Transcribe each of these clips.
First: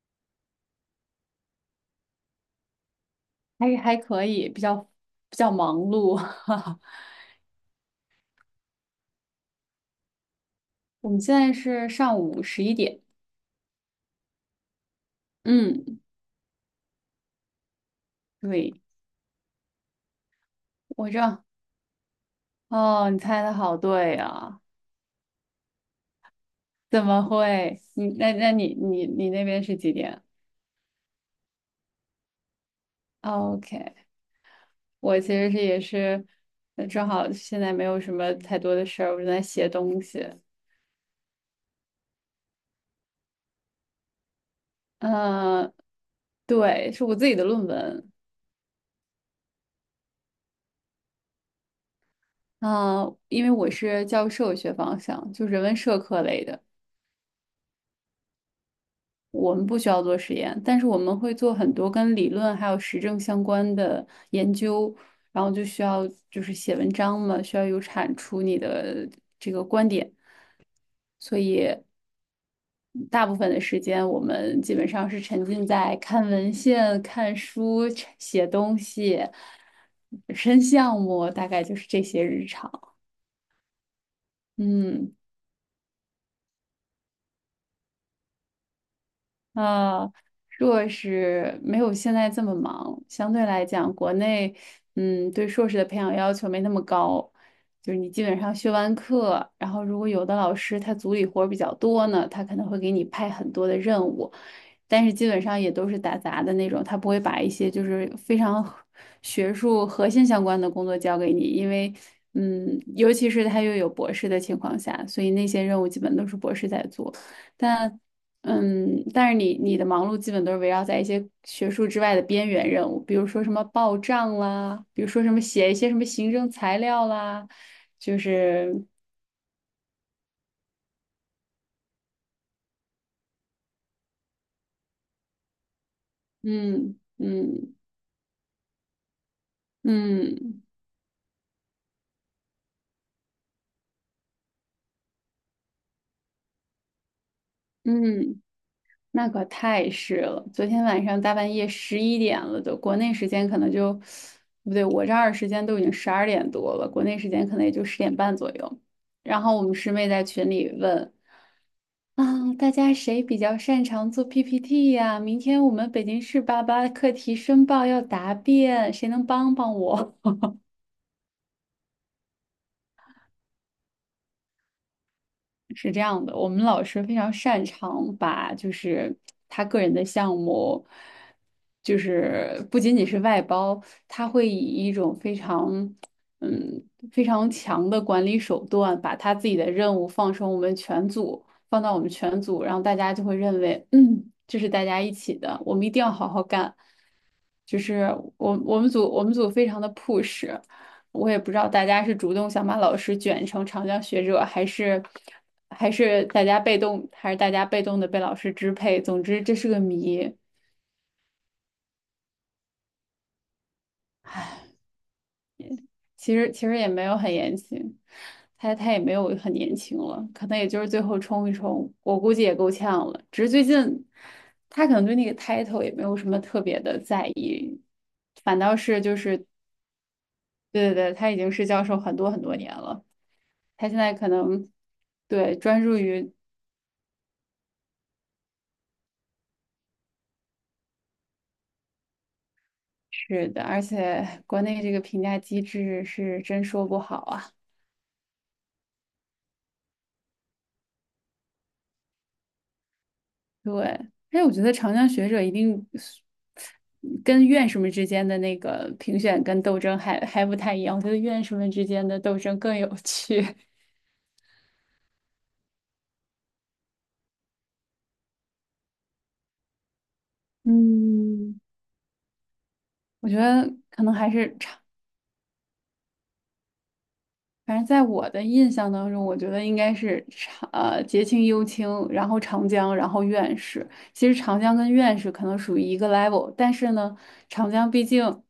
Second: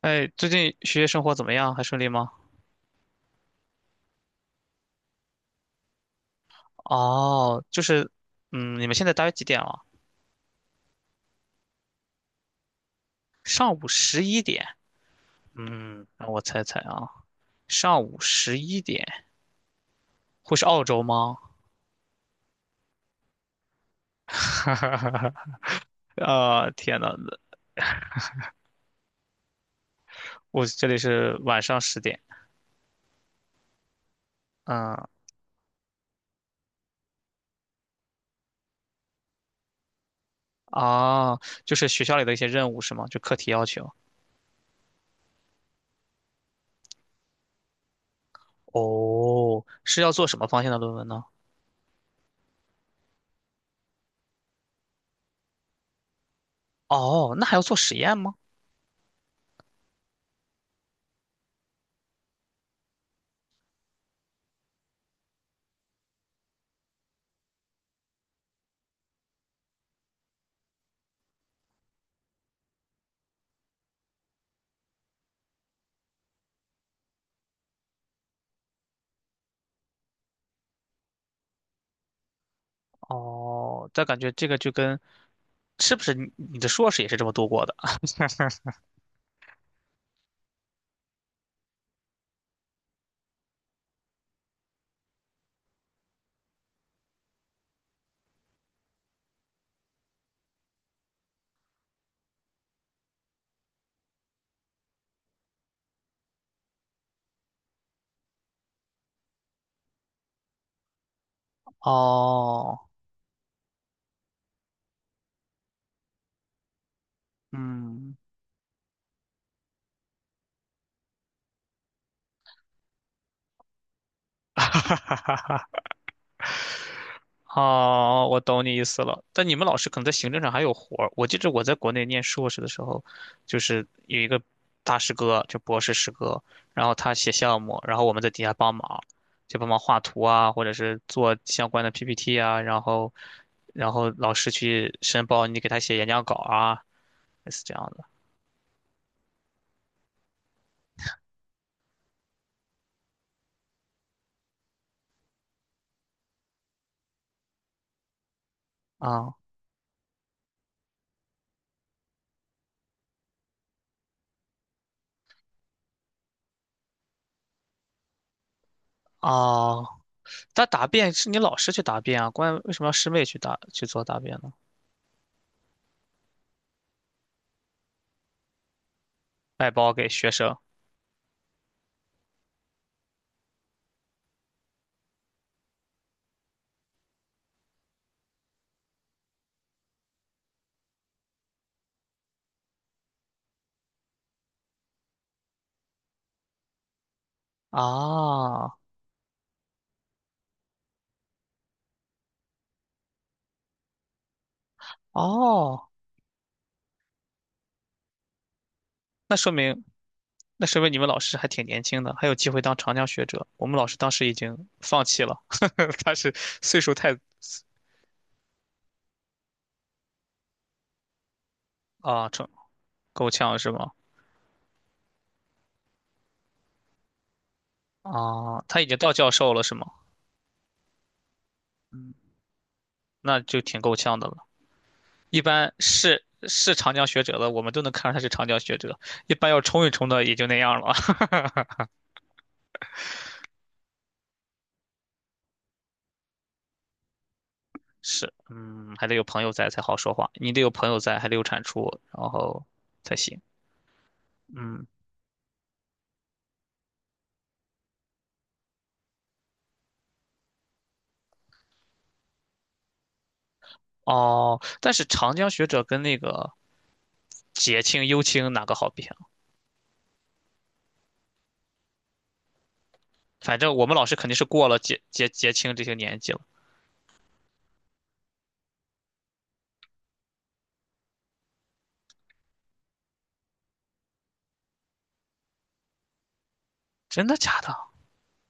哎，最近学业生活怎么样？还顺利吗？还可以，比较忙碌。哦，就是，你们现在大约几点了？我们现在是上午11点。上午十一点。嗯，让我猜猜啊，上午十对，一点会是澳洲我这吗？哦，你猜的好对 啊！哈哈哈哈！啊，天怎呐，么会？你那那你你你那边是几点我这里是晚上10点。哦？OK，嗯，我其实是也是，正好现在没有什么太多的事儿，我正在写东西。啊，就是学校里的一些任务是吗？就课题要求。嗯，对，是我自己的论文。哦，是要做什么方向的论文呢？嗯，因为我是教授学方向，就人文社科类的。哦，那还要做实验吗？我们不需要做实验，但是我们会做很多跟理论还有实证相关的研究，然后就需要就是写文章嘛，需要有产出你的这个观点，所以大部分的时间我们基本上是沉浸在看文献、看书、写东西、申项目，大概就是这些日常。哦，但感觉这个就跟，嗯。是不是你的硕士也是这么度过的？呃，硕士没有现在这么忙，相对来讲，国内对硕士的培养要求没那么高，就是你基本上学完课，然后如果有的老师他组里活儿比较多呢，他可能会给你派很多的任务，但是基本上也都是打杂的那种，他不会把一些就是非常学术核心相关的工作交给你，因为哦，尤其是他又有博士的情况下，所以那些任务基本都是博士在做。但嗯，但是你的忙碌基本都是围绕在一些学术之外的边缘任务，比如说什么报账 哈啦，哈比如说什哈么写一哈，些什么行政材料啦，就哦，我懂你是意思了。但你们老师可能在行政上还有活儿。我记着我在国内念硕士的时候，就是有一个大师哥，就博士师哥，然后他写项嗯目，然后我们在底下帮忙，就帮忙画图啊，嗯或者是做相关的 PPT 啊，然后老师去申报，你给他写演讲稿啊，类似这样的嗯嗯。嗯那可太是了，昨天晚上大半夜11点了都，国内时间可能就，不对，我这儿时间都已经12点多了，国内时间可能也就10点半左右。啊。然后我们师妹在群里问啊，大家谁比较擅长做 PPT 呀？明天我们北京市88课题申报要答辩，谁能帮帮哦，我？他答辩是你老师去答辩啊，关为什么要师妹去做答辩呢？是这样的，我们老师非常擅长把就是他外个包人的给学项生目，就是不仅仅是外包，他会以一种嗯非常强的管理手段，把他自己的任务放到我们全组，然后大家就会认为，嗯，这是大家一起的，我们一定要好好干。就是我啊，我们组我们组非常的 push，我也不知道大家是主动想把老师卷成长江学者，还是哦，大家被动，还是大家被动的被老师支配。总那之说这是个明谜，那说明你们老师还挺年轻的，还有机会当长江学者。我们老师当时已经放弃了，他是其实岁也数没太有很严情，他也没有很年轻了，可能也就是最后冲一冲，我啊，估计成也够呛了。够只是呛最是吗？近他可能对那个 title 也没有什么特别的在意，反啊，倒他已经是到就教是授了是吗？对对对，他已经是教授嗯，很多很多年了。那就挺他够现在呛的可了。能一对般专注是于是长江学者的，我们都能看出他是长江学者。一般要冲一冲的也就那样了。是的，而且国内这个评价机制是真说不好啊。是，嗯，还得有朋友在才好说话，你得有朋友在，还得有产出，然后才行。对，哎，我觉得嗯，长江学者一定是跟院士们之间的那个评选跟斗争还不太一样，我觉得院士们之间的斗争更有趣。哦，但是长江学者跟那个结清、优青哪个好比啊？嗯，我觉反得正我们可老能师肯还定是是过了长。结清这些年纪了。反正在我的印象当中，我觉得应该是节庆、幽青，然后长江，然后院士。其实长江跟院士可能属于一个 level，但是呢，真的假长的？江毕竟。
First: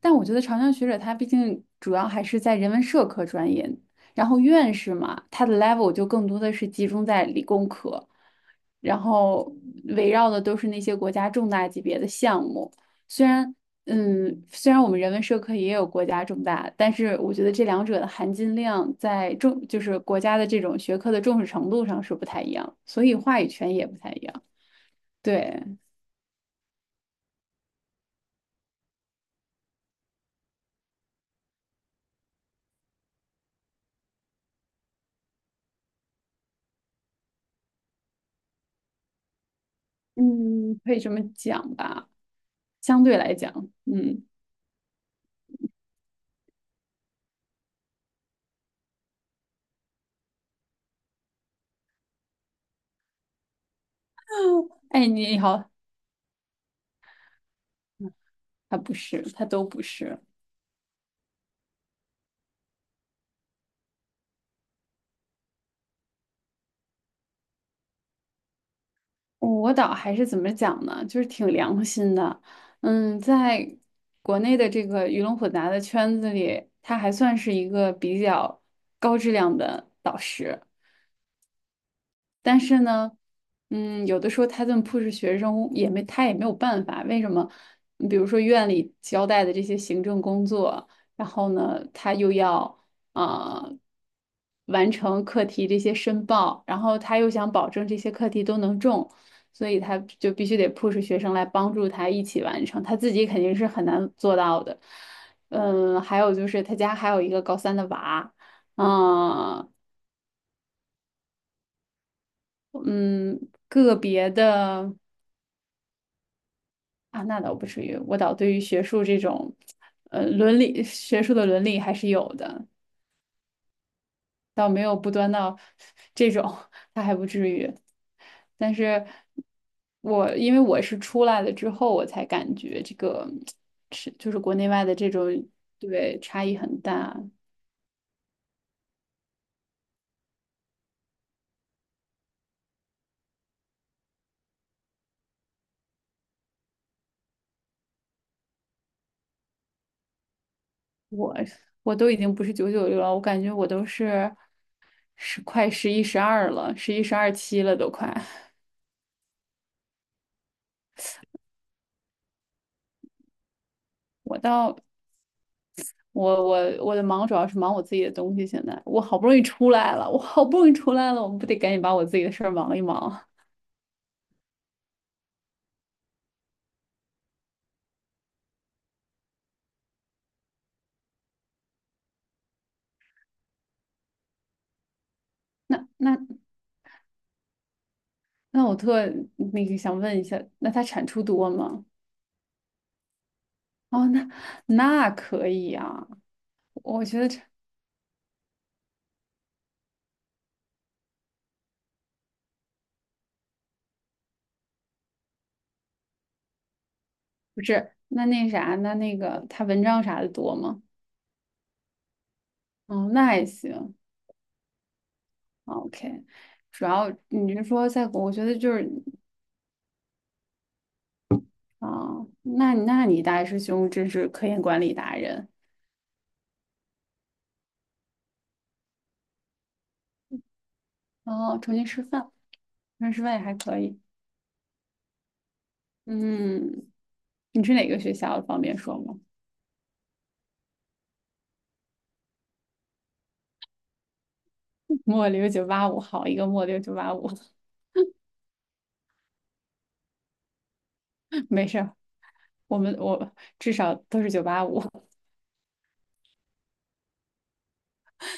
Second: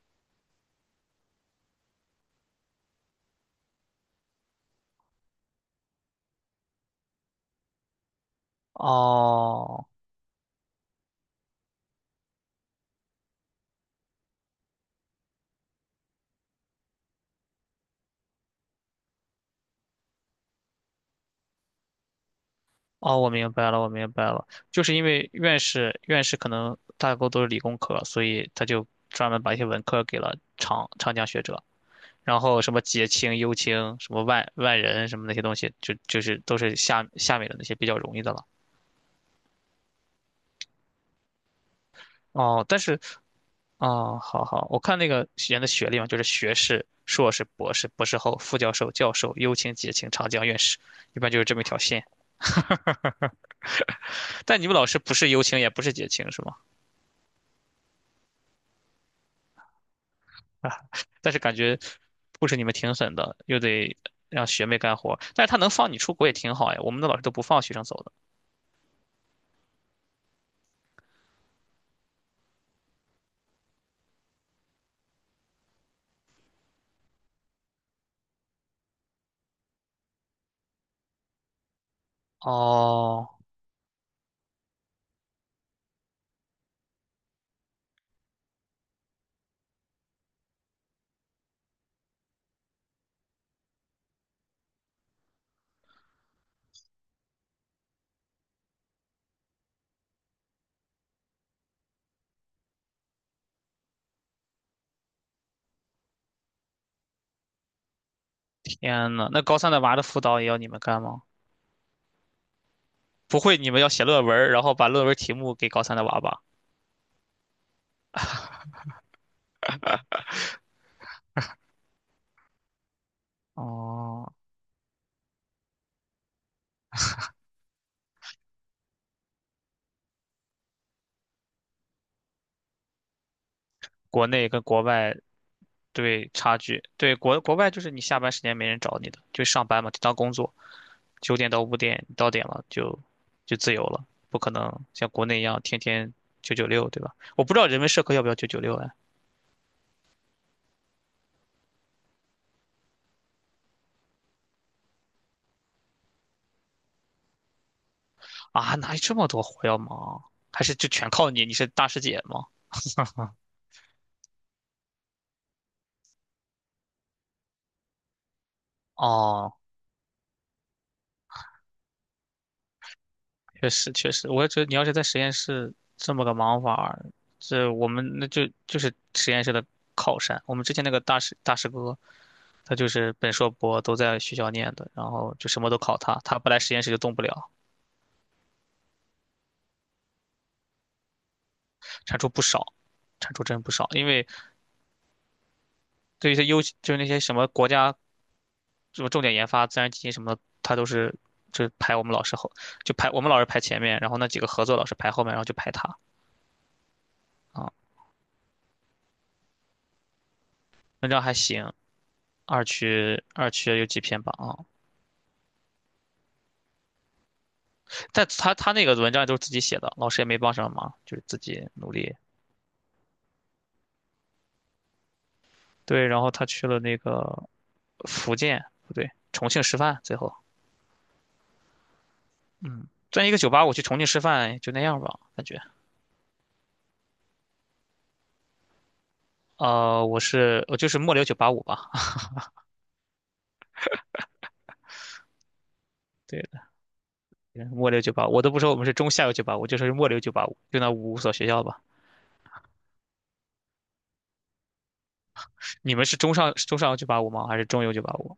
但我觉得长江学者他毕竟主要还是在人文社科专业，然后院士嘛，他的 level 就更多的是集中在理工科，然后哦围绕的都是那些国家重大级别的项目。虽然，嗯，虽然我们人文社科也有国家重大，但是我觉得这两者的含金量在重，就是国家的这种学科的重视程度上是不太一样，所以哦，我话语明白权了，也我不明太一白样。了，就是因为院对，士院士可能大多都是理工科，所以他就专门把一些文科给了长江学者，然后什么结清、优青，什么万人什么那些东西，就是都是下面的那些比较容易的了。嗯，可以这么讲吧，哦，但是相对来讲，哦，嗯。好好，我看那个学员的学历嘛，就是学士、硕士、博士、博士后、副教授、教授、优请、解请、长江院士，一般就是这么一条线。但你们 老师哎，不是你优请，也好，不是解请，是吗？他不是，他都不是。但是感觉不是你们挺狠的，又得让学妹干活。但是他能放你出国也挺好呀，我们的老师都不放学生走的。我导还是怎么讲呢？就是挺良心的。嗯，在国内的这个鱼龙混杂的圈子里，他还算是一个比较高质量的导师。但是呢，哦，嗯，有的时候他这么 push 学生也没他也没有办法，为什么？你比如说院里交代的这些行政工作，然后呢，他又要啊、呃完成课题这些申报，然后他又想保证这些课题都能中，所以他就必须得 push 学生来帮助他一起完成，他自己肯定是很难做到的。嗯，还有就是他家还有一个高三的娃。天呐，那高啊，三的娃的辅导也要你们干吗？不嗯，会，你们要个写论别文儿然后把的，论文题目给高三的娃吧？啊，那倒不至于，我倒对于学术这种，伦理学术的伦理还是有的，哦，倒没有不端到这种，他还不至于。但是因为我是出来了之后，我才感觉这个是国就是内国跟内国外的这外种对对差异差很距，大。对，国外就是你下班时间没人找你的，就上班嘛，就当工作，9点到5点，你到点了就自由了，不可能像国内一样天天九九六，对吧？我不知道人文社科要不要九九六哎？我我都已经不是996了，我感觉我都是10快11、12了，11、12点了都快。啊，哪有这么多活要忙？还是就全靠你？你是大师姐吗？我倒我的忙主要是忙我自己的东西。现在哦，我好不容易出来了，我们不得赶紧把我自己的事儿忙一忙啊？确实确实，我也觉得你要是在实验室这么个忙法儿，这我们那就是实验室的靠山。我们之前那个大师哥，他就是本硕博都在学校念的，然后就什么都那考他，那他不来实验室就动不了，那我那个想问一下，那它产出多吗？产出不少，产出真不少。因哦，为那可以啊，对于他优，就是我那觉些得什这么国家什么重点研发、自然基金什么的，他都是就排我们老师后，就排我们老师排前面，然后那几个合作老师排后面，然后就排他不啊。是那啥，那个他文章啥的多吗？文章还行，二哦，区那还二区有行几篇吧啊，哦，OK。主要你是说在国，但我觉他得他就那是个文章都是自己写的，老师也没帮什么忙，就是自己啊、努力。那你大师兄真是科研管理达人。对，然后他去了那个福建，不对，重庆师范，最后。哦，重新师范，嗯，重新吃转一饭个也九还八五可去重以。庆吃饭就那样吧，感觉。嗯，你是哪个学校的方便说吗？我就是末流九八五吧，末流九八五，好一对，个末流九八五，末流九八五，我都不说我们是中下游九八五，就说是末流九八五，就那五所学 校没事吧。儿，我至少都是九八五，你们是中上游九八五吗？还是中游九八五？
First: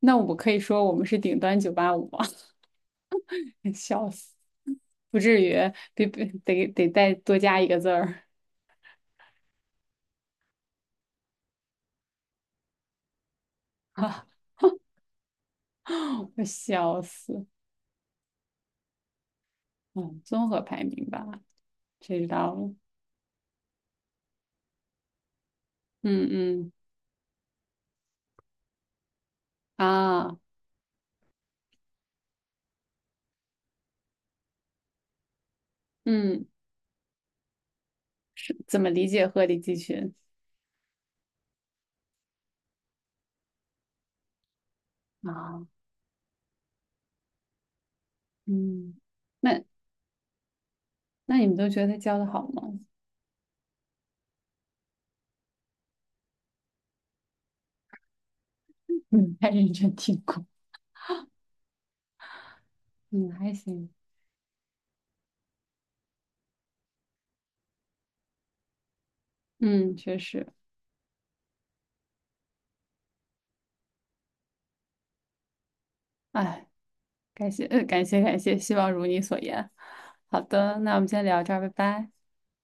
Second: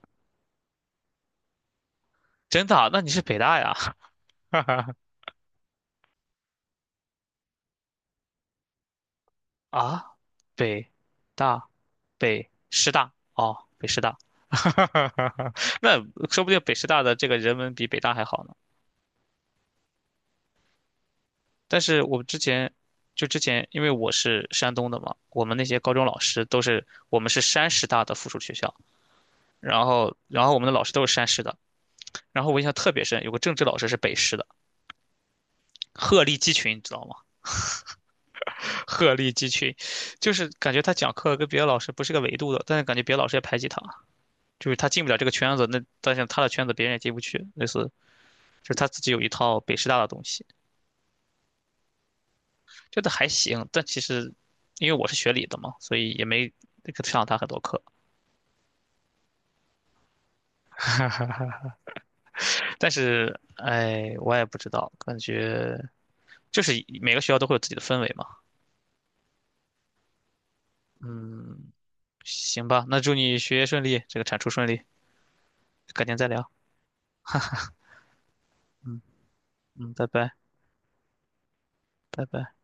那我可以说我们是顶端九八五吗？真的啊，那你是北大 呀？笑死，不至于，得得再多加一个字儿 啊，北大北师大哦，北师 大，啊！那说我不定北师笑大的这个死，人文比北大还好呢。嗯，综合排名吧，但是谁我知之道前了？因为我是山东的嘛，我们那些高中老嗯师都嗯是我们是山师大的附属学校，然后啊，然后我们的老师都是山师的，然后我印象特别深，有个政治老师是北师的，鹤立嗯，鸡群，你知道吗？怎 么理鹤解立鹤鸡立群，鸡群就是感觉他讲课跟别的老师不是个维度的，但是感觉别的老师也排挤他，就是他进不了这个圈子，啊？那但是他的圈子别人也进不去，类似就是他嗯，自己有一套那北师大的东西，那你们都觉得他教的好吗？觉得还行，但其实因为我是学理的嘛，所以也没上他很多课。嗯，太认真听过。但嗯，是，还行，哎，我也不知道，感觉就是每个学校都会有自己的氛围嘛。嗯，确实，嗯，行吧，那祝你学业顺利，这个产出顺利，改天再聊。哎，感谢，感谢，感谢，希望如你所言。嗯，拜拜，好的，那我们今天聊这儿，拜拜。拜拜。